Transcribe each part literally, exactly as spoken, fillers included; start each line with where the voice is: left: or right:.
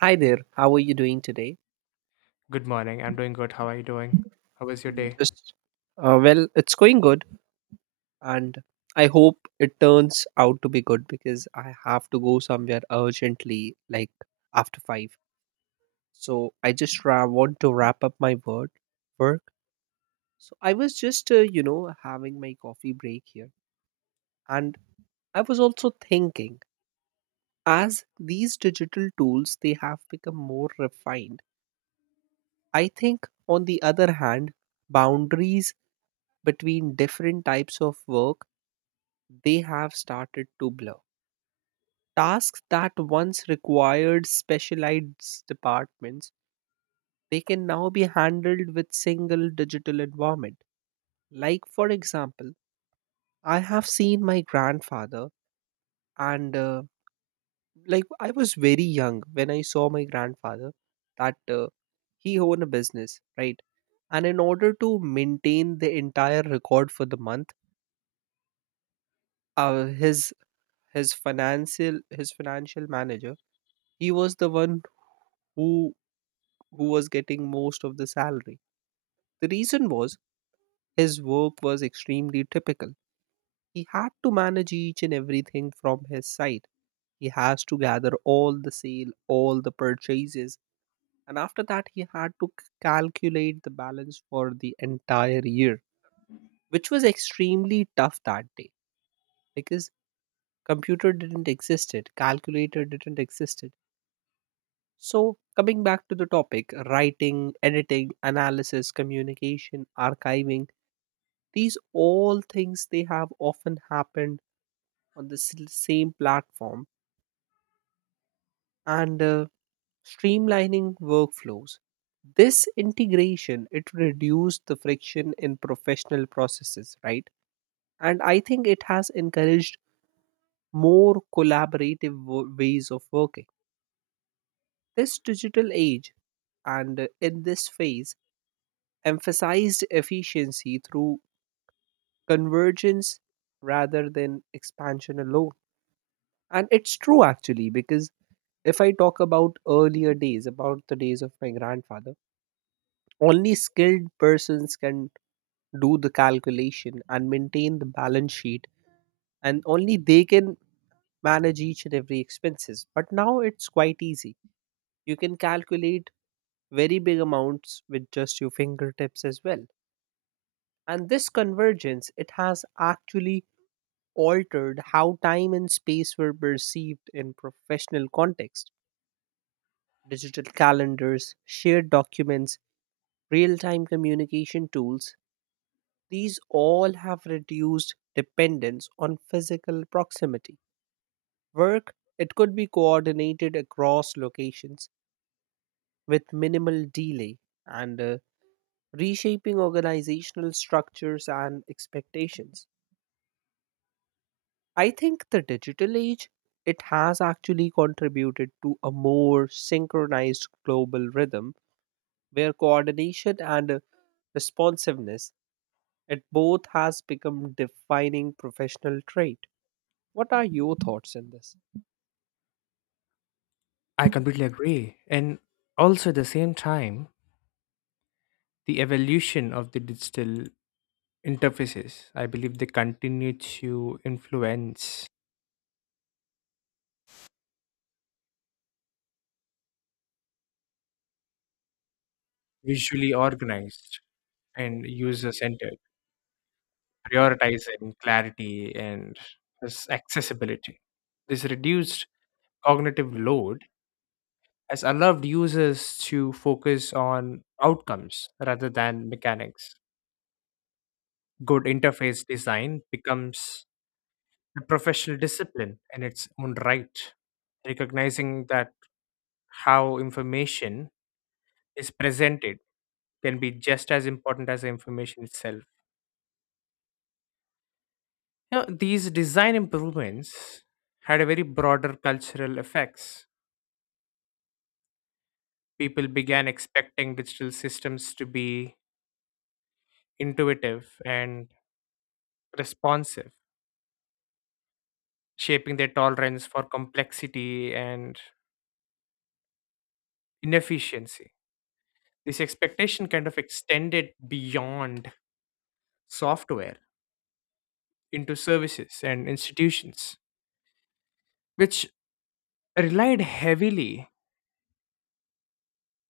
right: Hi there, how are you doing today?
left: Good morning. I'm doing good. How are you doing? How was your
right: Mm,
left: day?
right: Just uh, well, it's going good, and I hope it turns out to be good because I have to go somewhere urgently, like after five. So I just ra- want to wrap up my word work. So I was just, uh, you know, having my coffee break here, and I was also thinking, as these digital tools they have become more refined. I think, on the other hand, boundaries between different types of work, they have started to blur. Tasks that once required specialized departments, they can now be handled with single digital environment. Like for example, I have seen my grandfather and uh, like I was very young when I saw my grandfather that uh, he owned a business, right? And in order to maintain the entire record for the month, uh, his his financial his financial manager, he was the one who who was getting most of the salary. The reason was his work was extremely typical. He had to manage each and everything from his side. He has to gather all the sale, all the purchases, and after that he had to c- calculate the balance for the entire year, which was extremely tough that day because computer didn't exist it, calculator didn't exist it. So, coming back to the topic, writing, editing, analysis, communication, archiving, these all things they have often happened on the s- same platform and uh, streamlining workflows. This integration it reduced the friction in professional processes, right? And I think it has encouraged more collaborative wo- ways of working. This digital age and uh, in this phase emphasized efficiency through convergence rather than expansion alone. And it's true actually, because if I talk about earlier days, about the days of my grandfather, only skilled persons can do the calculation and maintain the balance sheet, and only they can manage each and every expenses. But now it's quite easy. You can calculate very big amounts with just your fingertips as well. And this convergence, it has actually altered how time and space were perceived in professional context. Digital calendars, shared documents, real time communication tools, these all have reduced dependence on physical proximity. Work, it could be coordinated across locations with minimal delay and uh, reshaping organizational structures and expectations. I think the digital age, it has actually contributed to a more synchronized global rhythm where coordination and uh, responsiveness, it both has become defining professional trait. What are your thoughts in this?
left: I completely agree. And also, at the same time, the evolution of the digital interfaces, I believe they continue to influence visually organized and user centered, prioritizing clarity and this accessibility. This reduced cognitive load has allowed users to focus on outcomes rather than mechanics. Good interface design becomes a professional discipline in its own right, recognizing that how information is presented can be just as important as the information itself. You know, these design improvements had a very broader cultural effects. People began expecting digital systems to be intuitive and responsive, shaping their tolerance for complexity and inefficiency. This expectation kind of extended beyond software into services and institutions, which relied heavily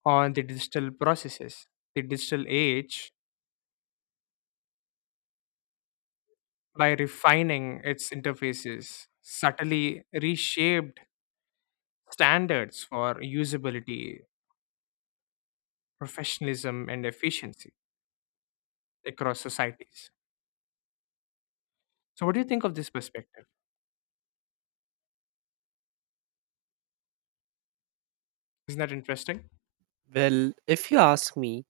left: on the digital processes. The digital age, by refining its interfaces, subtly reshaped standards for usability, professionalism, and efficiency across societies. So, what do you think of this perspective? Isn't that interesting?
right: Well, if you ask me,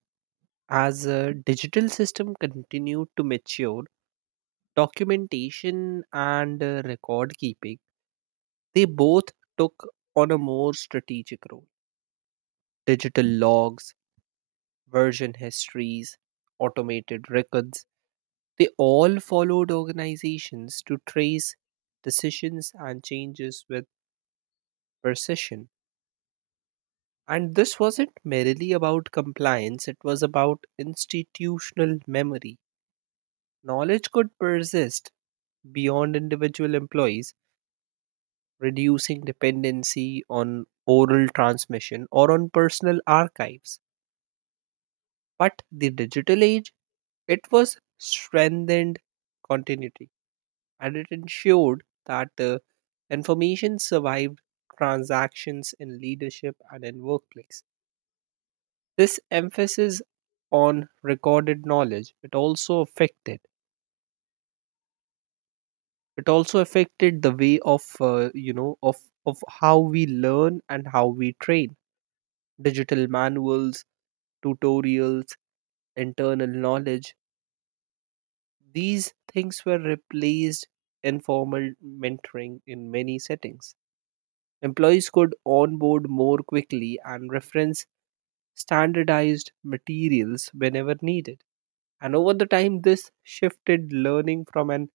right: as a digital system continued to mature, documentation and uh, record keeping, they both took on a more strategic role. Digital logs, version histories, automated records. They all followed organizations to trace decisions and changes with precision. And this wasn't merely about compliance, it was about institutional memory. Knowledge could persist beyond individual employees, reducing dependency on oral transmission or on personal archives. But the digital age, it was strengthened continuity. And it ensured that uh, information survived transactions in leadership and in workplace. This emphasis on recorded knowledge it also affected it also affected the way of uh, you know of of how we learn and how we train digital manuals, tutorials, internal knowledge. These things were replaced informal mentoring in many settings. Employees could onboard more quickly and reference standardized materials whenever needed. And over the time, this shifted learning from an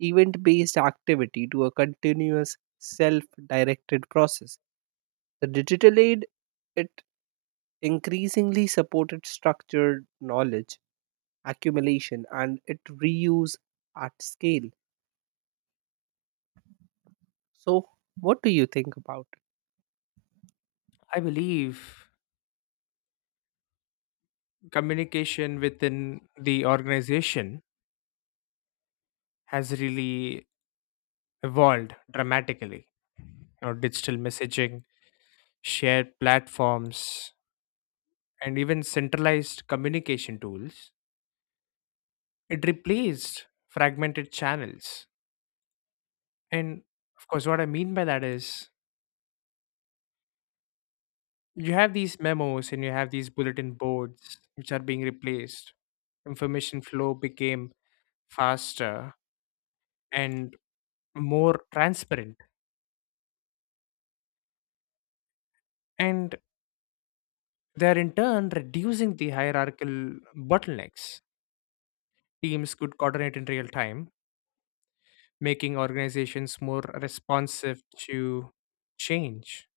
right: event based activity to a continuous self directed process. The digital aid, it increasingly supported structured knowledge accumulation and it reuse at scale. So, what do you think about?
left: I believe communication within the organization has really evolved dramatically. You know, digital messaging shared platforms, and even centralized communication tools, it replaced fragmented channels. And of course, what I mean by that is you have these memos and you have these bulletin boards which are being replaced. Information flow became faster and more transparent. And they're in turn reducing the hierarchical bottlenecks. Teams could coordinate in real time making organizations more responsive to change.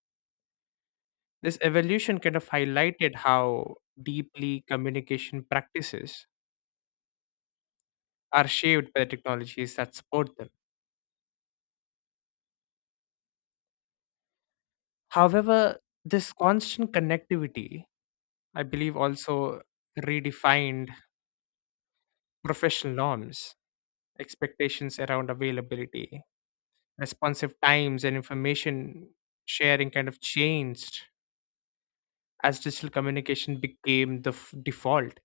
left: This evolution kind of highlighted how deeply communication practices are shaped by the technologies that support them. However, this constant connectivity, I believe, also redefined professional norms, expectations around availability, responsive times, and information sharing kind of changed as digital communication became the f- default.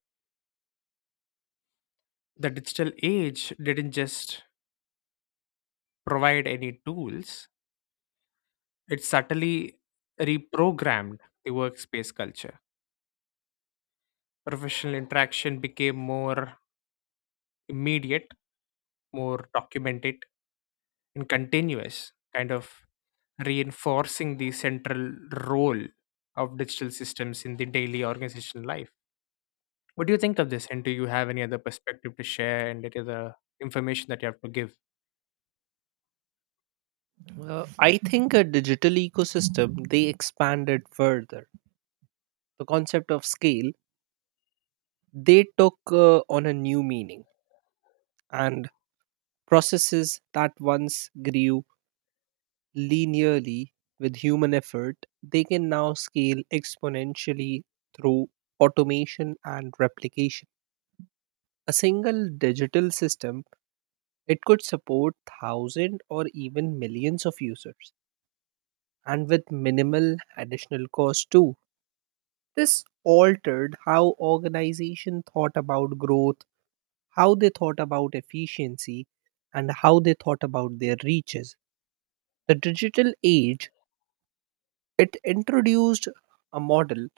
left: The digital age didn't just provide any tools, it subtly reprogrammed the workspace culture. Professional interaction became more immediate, more documented, and continuous, kind of reinforcing the central role of digital systems in the daily organizational life. What do you think of this? And do you have any other perspective to share and any other information that you have to give?
right: Uh, I think a digital ecosystem they expanded further. The concept of scale they took uh, on a new meaning, and processes that once grew linearly with human effort they can now scale exponentially through automation and replication. A single digital system it could support thousand or even millions of users, and with minimal additional cost too. This altered how organization thought about growth, how they thought about efficiency, and how they thought about their reaches. The digital age, it introduced a model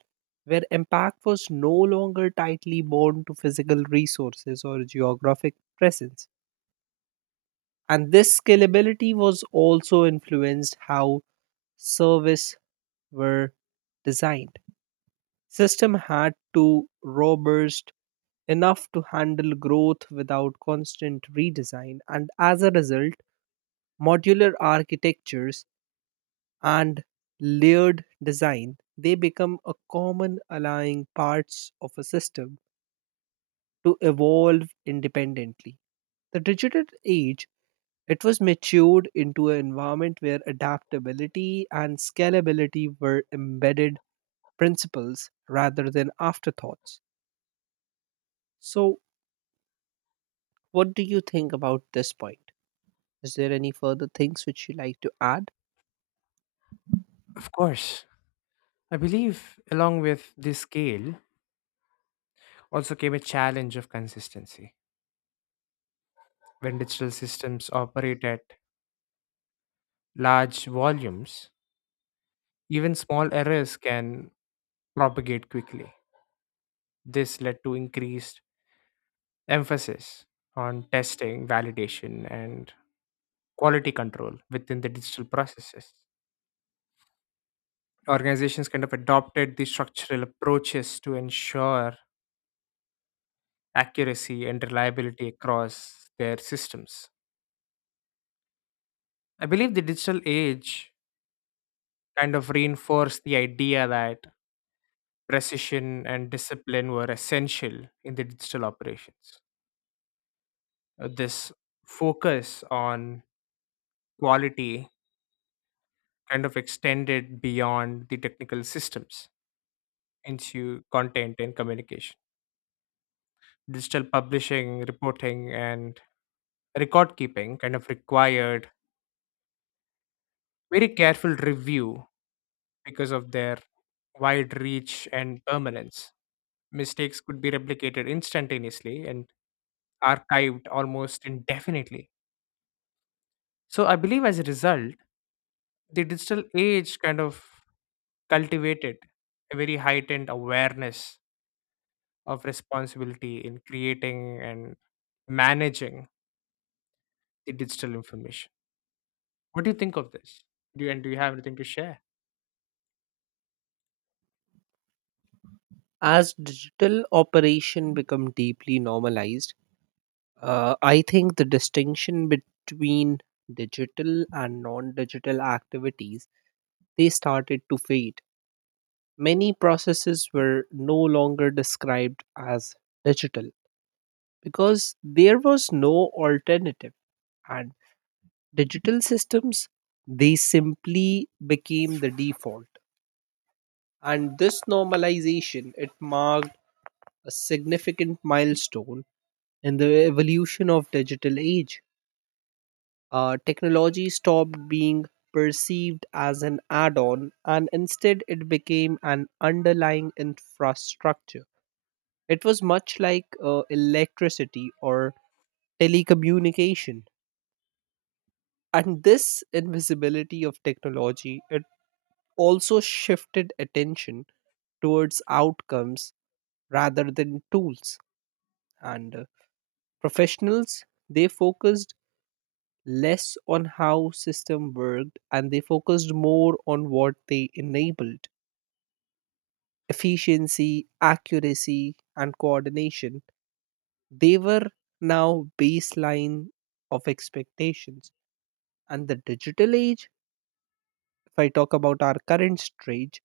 right: where impact was no longer tightly bound to physical resources or geographic presence. And this scalability was also influenced how service were designed. System had to robust enough to handle growth without constant redesign. And as a result, modular architectures and layered design they become a common allowing parts of a system to evolve independently. The digital age it was matured into an environment where adaptability and scalability were embedded principles rather than afterthoughts. So, what do you think about this point? Is there any further things which you like to add?
left: Of course. I believe, along with this scale, also came a challenge of consistency. When digital systems operate at large volumes, even small errors can propagate quickly. This led to increased emphasis on testing, validation, and quality control within the digital processes. Organizations kind of adopted these structural approaches to ensure accuracy and reliability across their systems. I believe the digital age kind of reinforced the idea that precision and discipline were essential in the digital operations. Uh, This focus on quality kind of extended beyond the technical systems into content and communication. Digital publishing, reporting, and record keeping kind of required very careful review because of their wide reach and permanence. Mistakes could be replicated instantaneously and archived almost indefinitely. So I believe as a result, the digital age kind of cultivated a very heightened awareness of responsibility in creating and managing the digital information. What do you think of this? Do you, and do you have anything to share?
right: As digital operation become deeply normalized, uh, I think the distinction between digital and non-digital activities they started to fade. Many processes were no longer described as digital because there was no alternative, and digital systems they simply became the default. And this normalization it marked a significant milestone in the evolution of digital age. Uh, technology stopped being perceived as an add-on and instead it became an underlying infrastructure. It was much like uh, electricity or telecommunication. And this invisibility of technology, it also shifted attention towards outcomes rather than tools and uh, professionals they focused less on how system worked and they focused more on what they enabled efficiency accuracy and coordination they were now baseline of expectations and the digital age, if I talk about our current stage,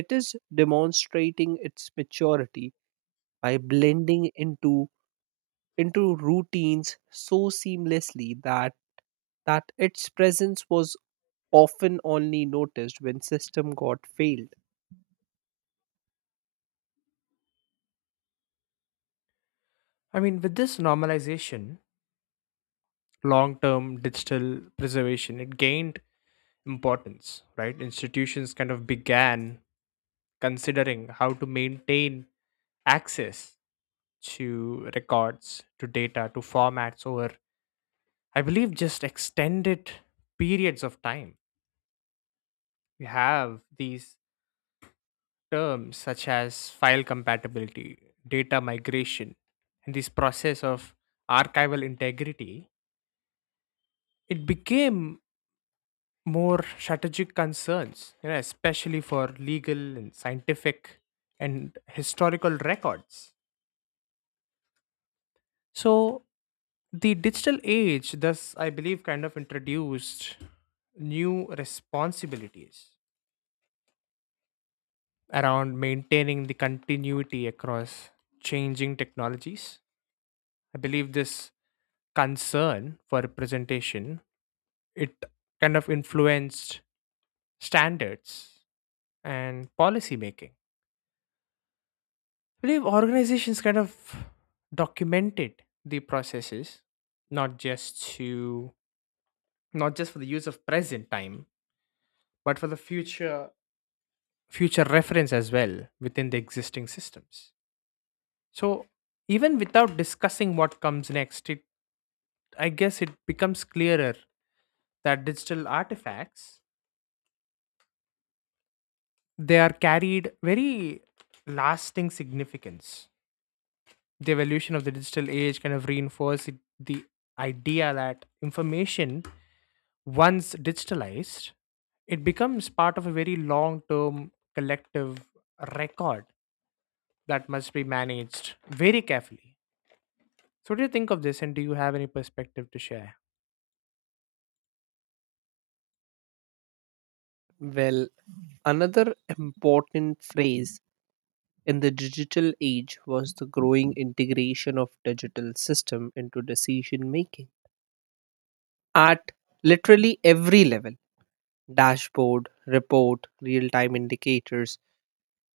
right: it is demonstrating its maturity by blending into into routines so seamlessly that that its presence was often only noticed when system got failed.
left: I mean, with this normalization, long term digital preservation, it gained importance, right? Institutions kind of began considering how to maintain access to records, to data, to formats over I believe just extended periods of time. We have these terms such as file compatibility, data migration, and this process of archival integrity. It became more strategic concerns, you know, especially for legal and scientific and historical records. So the digital age, thus, I believe, kind of introduced new responsibilities around maintaining the continuity across changing technologies. I believe this concern for representation it kind of influenced standards and policy making. I believe organizations kind of documented the processes not just to not just for the use of present time but for the future future reference as well within the existing systems. So even without discussing what comes next, it I guess it becomes clearer that digital artifacts they are carried very lasting significance. The evolution of the digital age kind of reinforced it- the idea that information once digitalized it becomes part of a very long term collective record that must be managed very carefully. So, what do you think of this, and do you have any perspective to share?
right: Well, another important phrase in the digital age was the growing integration of digital system into decision making at literally every level, dashboard report real time indicators.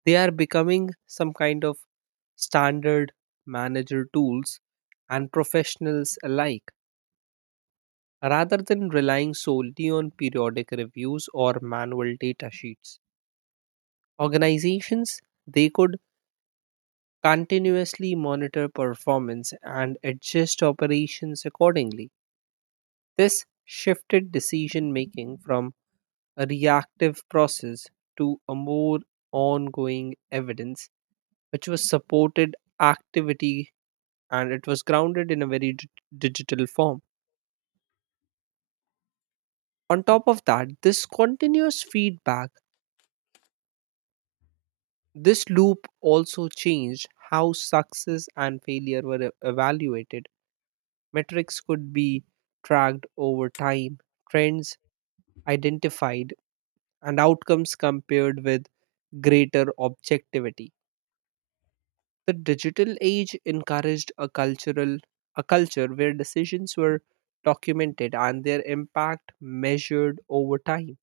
right: They are becoming some kind of standard manager tools and professionals alike rather than relying solely on periodic reviews or manual data sheets. Organizations they could continuously monitor performance and adjust operations accordingly. This shifted decision making from a reactive process to a more ongoing evidence which was supported activity and it was grounded in a very d- digital form. On top of that, this continuous feedback, this loop also changed how success and failure were e- evaluated. Metrics could be tracked over time, trends identified, and outcomes compared with greater objectivity. The digital age encouraged a cultural a culture where decisions were documented and their impact measured over time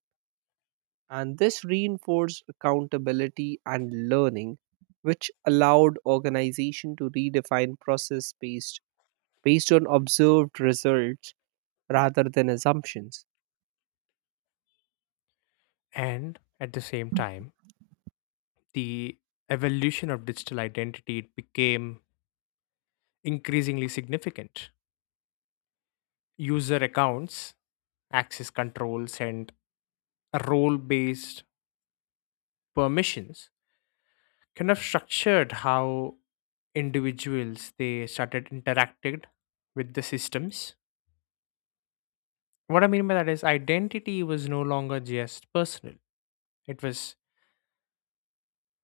right: and this reinforced accountability and learning which allowed organization to redefine process based based on observed results rather than assumptions.
left: And at the same time, the evolution of digital identity it became increasingly significant. User accounts, access controls, and role based permissions kind of structured how individuals they started interacting with the systems. What I mean by that is identity was no longer just personal, it was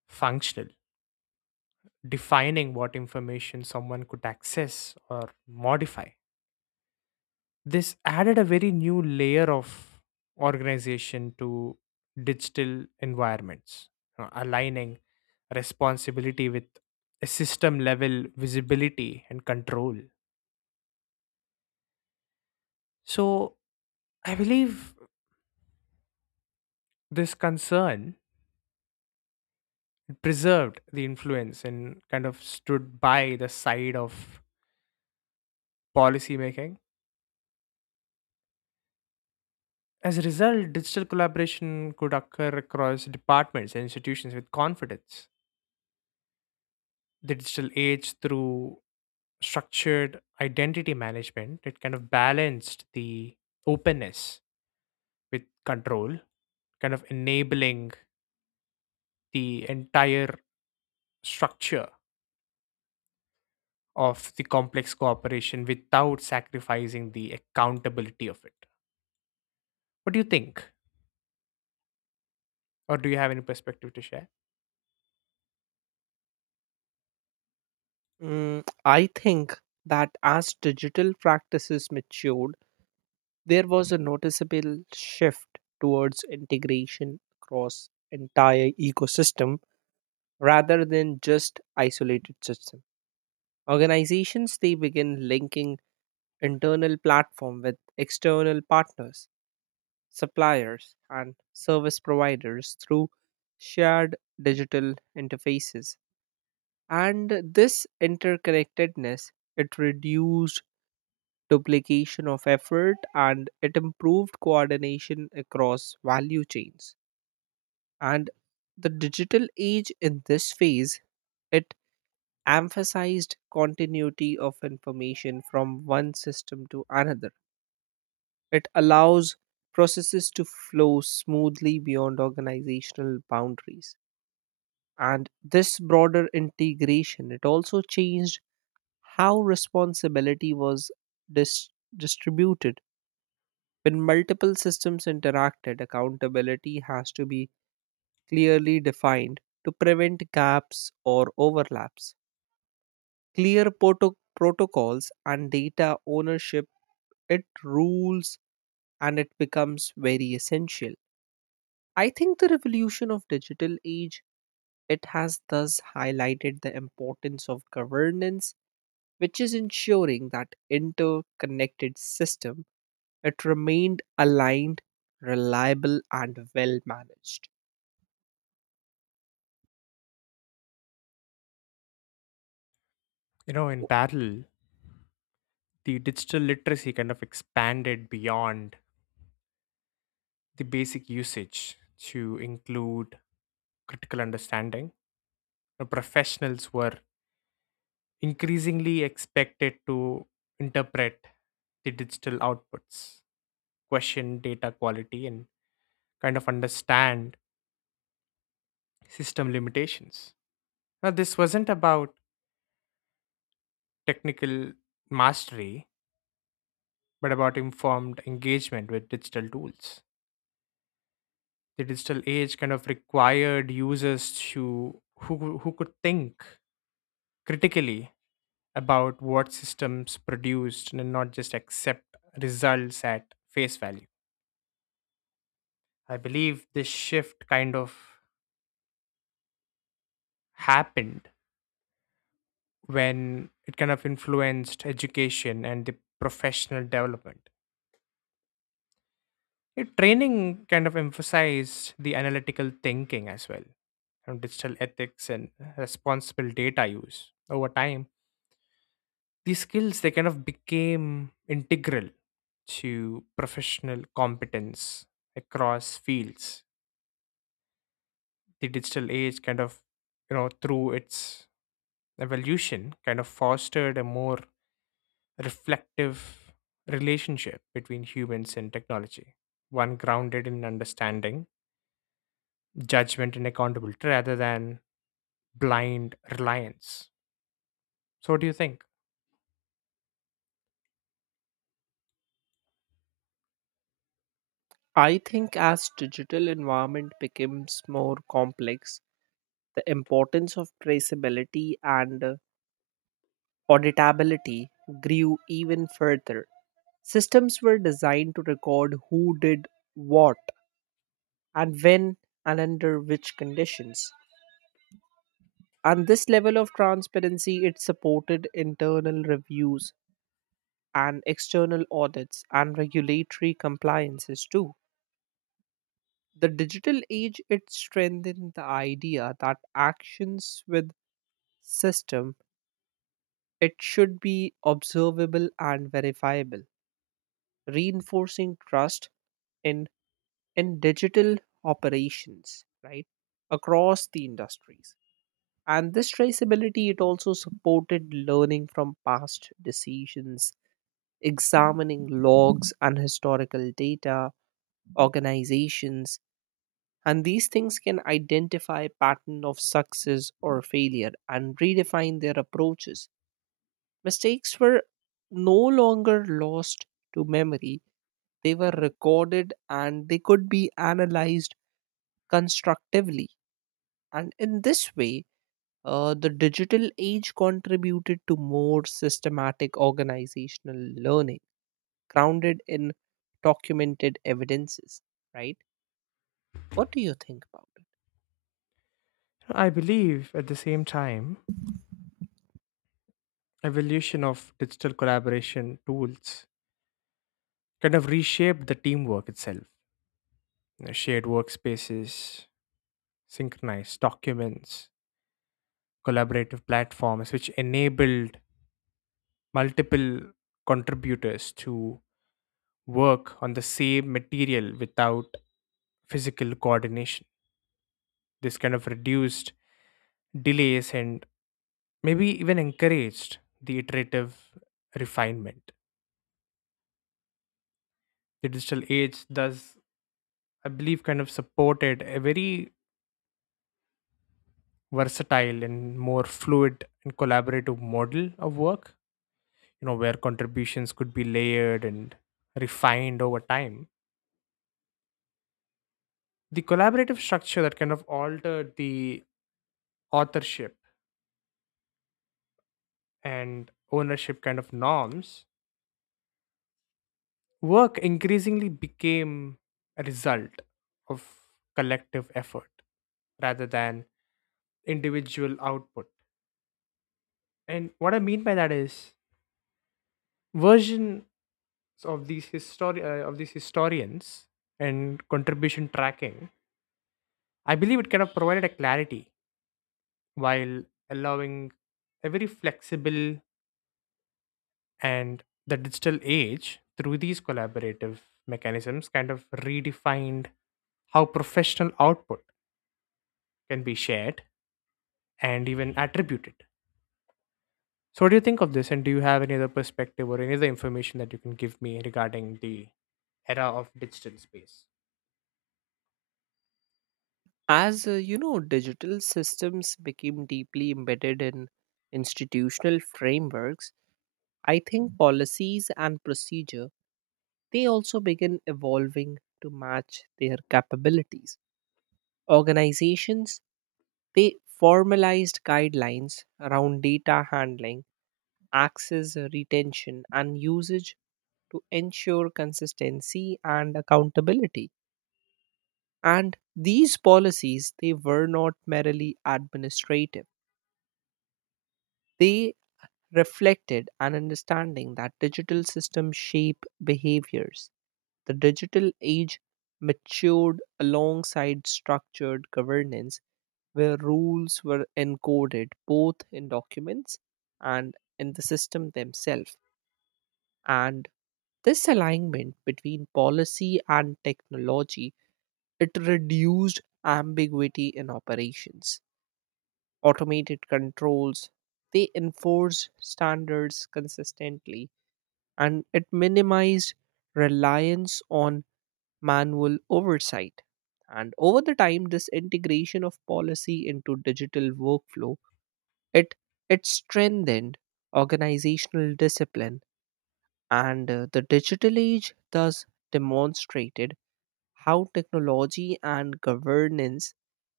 left: functional, defining what information someone could access or modify. This added a very new layer of organization to digital environments, you know, aligning responsibility with a system level visibility and control. So I believe this concern preserved the influence and kind of stood by the side of policy making. As a result, digital collaboration could occur across departments and institutions with confidence. The digital age through structured identity management it kind of balanced the openness with control, kind of enabling the entire structure of the complex cooperation without sacrificing the accountability of it. What do you think or do you have any perspective to share?
right: Mm, I think that as digital practices matured there was a noticeable shift towards integration across entire ecosystem rather than just isolated system. Organizations they begin linking internal platform with external partners, suppliers, and service providers through shared digital interfaces. And this interconnectedness it reduced duplication of effort and it improved coordination across value chains. And the digital age in this phase it emphasized continuity of information from one system to another. It allows processes to flow smoothly beyond organizational boundaries. And this broader integration, it also changed how responsibility was dis- distributed. When multiple systems interacted, accountability has to be clearly defined to prevent gaps or overlaps. Clear proto- protocols and data ownership, it rules and it becomes very essential. I think the revolution of digital age it has thus highlighted the importance of governance which is ensuring that interconnected system it remained aligned, reliable and well managed.
left: You know, in
right: So,
left: parallel the digital literacy kind of expanded beyond the basic usage to include critical understanding. The professionals were increasingly expected to interpret the digital outputs, question data quality, and kind of understand system limitations. Now, this wasn't about technical mastery, but about informed engagement with digital tools. The digital age kind of required users to who, who could think critically about what systems produced and not just accept results at face value. I believe this shift kind of happened when it kind of influenced education and the professional development. Your training kind of emphasized the analytical thinking as well, and digital ethics and responsible data use over time. These skills they kind of became integral to professional competence across fields. The digital age kind of, you know, through its evolution kind of fostered a more reflective relationship between humans and technology, one grounded in understanding, judgment, and accountability rather than blind reliance. So, what do you think?
right: I think as digital environment becomes more complex the importance of traceability and uh, auditability grew even further. Systems were designed to record who did what and when and under which conditions. And this level of transparency it supported internal reviews and external audits and regulatory compliances too. The digital age it strengthened the idea that actions with system it should be observable and verifiable, reinforcing trust in in digital operations, right? Across the industries. And this traceability it also supported learning from past decisions, examining logs and historical data, organizations and these things can identify pattern of success or failure and redefine their approaches. Mistakes were no longer lost to memory, they were recorded and they could be analyzed constructively, and in this way Uh, the digital age contributed to more systematic organizational learning, grounded in documented evidences, right? What do you think about it?
left: I believe at the same time, evolution of digital collaboration tools kind of reshaped the teamwork itself. You know, shared workspaces, synchronized documents, collaborative platforms, which enabled multiple contributors to work on the same material without physical coordination. This kind of reduced delays and maybe even encouraged the iterative refinement. The digital age thus, I believe, kind of supported a very versatile and more fluid and collaborative model of work, you know, where contributions could be layered and refined over time. The collaborative structure that kind of altered the authorship and ownership kind of norms. Work increasingly became a result of collective effort rather than individual output. And what I mean by that is versions of these histori- uh, of these historians and contribution tracking. I believe it kind of provided a clarity while allowing a very flexible. And the digital age through these collaborative mechanisms kind of redefined how professional output can be shared and even attribute it. So, what do you think of this? And do you have any other perspective or any other information that you can give me regarding the era of digital space?
right: As uh, you know, digital systems became deeply embedded in institutional frameworks. I think policies and procedure they also begin evolving to match their capabilities. Organizations they formalized guidelines around data handling, access, uh, retention and usage, to ensure consistency and accountability. And these policies they were not merely administrative, they reflected an understanding that digital systems shape behaviors. The digital age matured alongside structured governance where rules were encoded both in documents and in the system themselves, and this alignment between policy and technology it reduced ambiguity in operations. Automated controls they enforced standards consistently and it minimized reliance on manual oversight, and over the time this integration of policy into digital workflow it it strengthened organizational discipline. And uh, the digital age thus demonstrated how technology and governance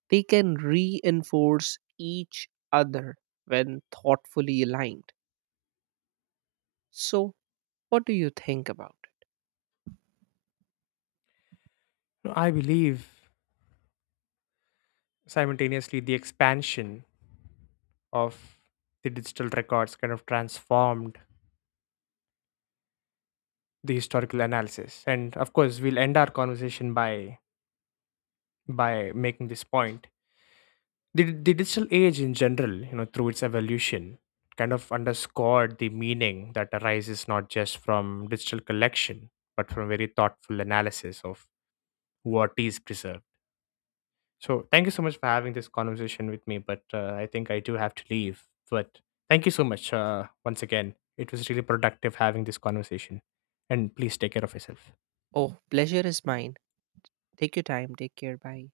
right: they can reinforce each other when thoughtfully aligned. So, what do you think about it?
left: No, I believe simultaneously the expansion of the digital records kind of transformed the historical analysis. And of course, we'll end our conversation by by making this point. The, the digital age in general, you know, through its evolution kind of underscored the meaning that arises not just from digital collection but from very thoughtful analysis of what is preserved. So thank you so much for having this conversation with me, but uh, I think I do have to leave. But thank you so much, uh, once again, it was really productive having this conversation, and please take care of yourself.
right: Oh, pleasure is mine. Take your time. Take care. Bye.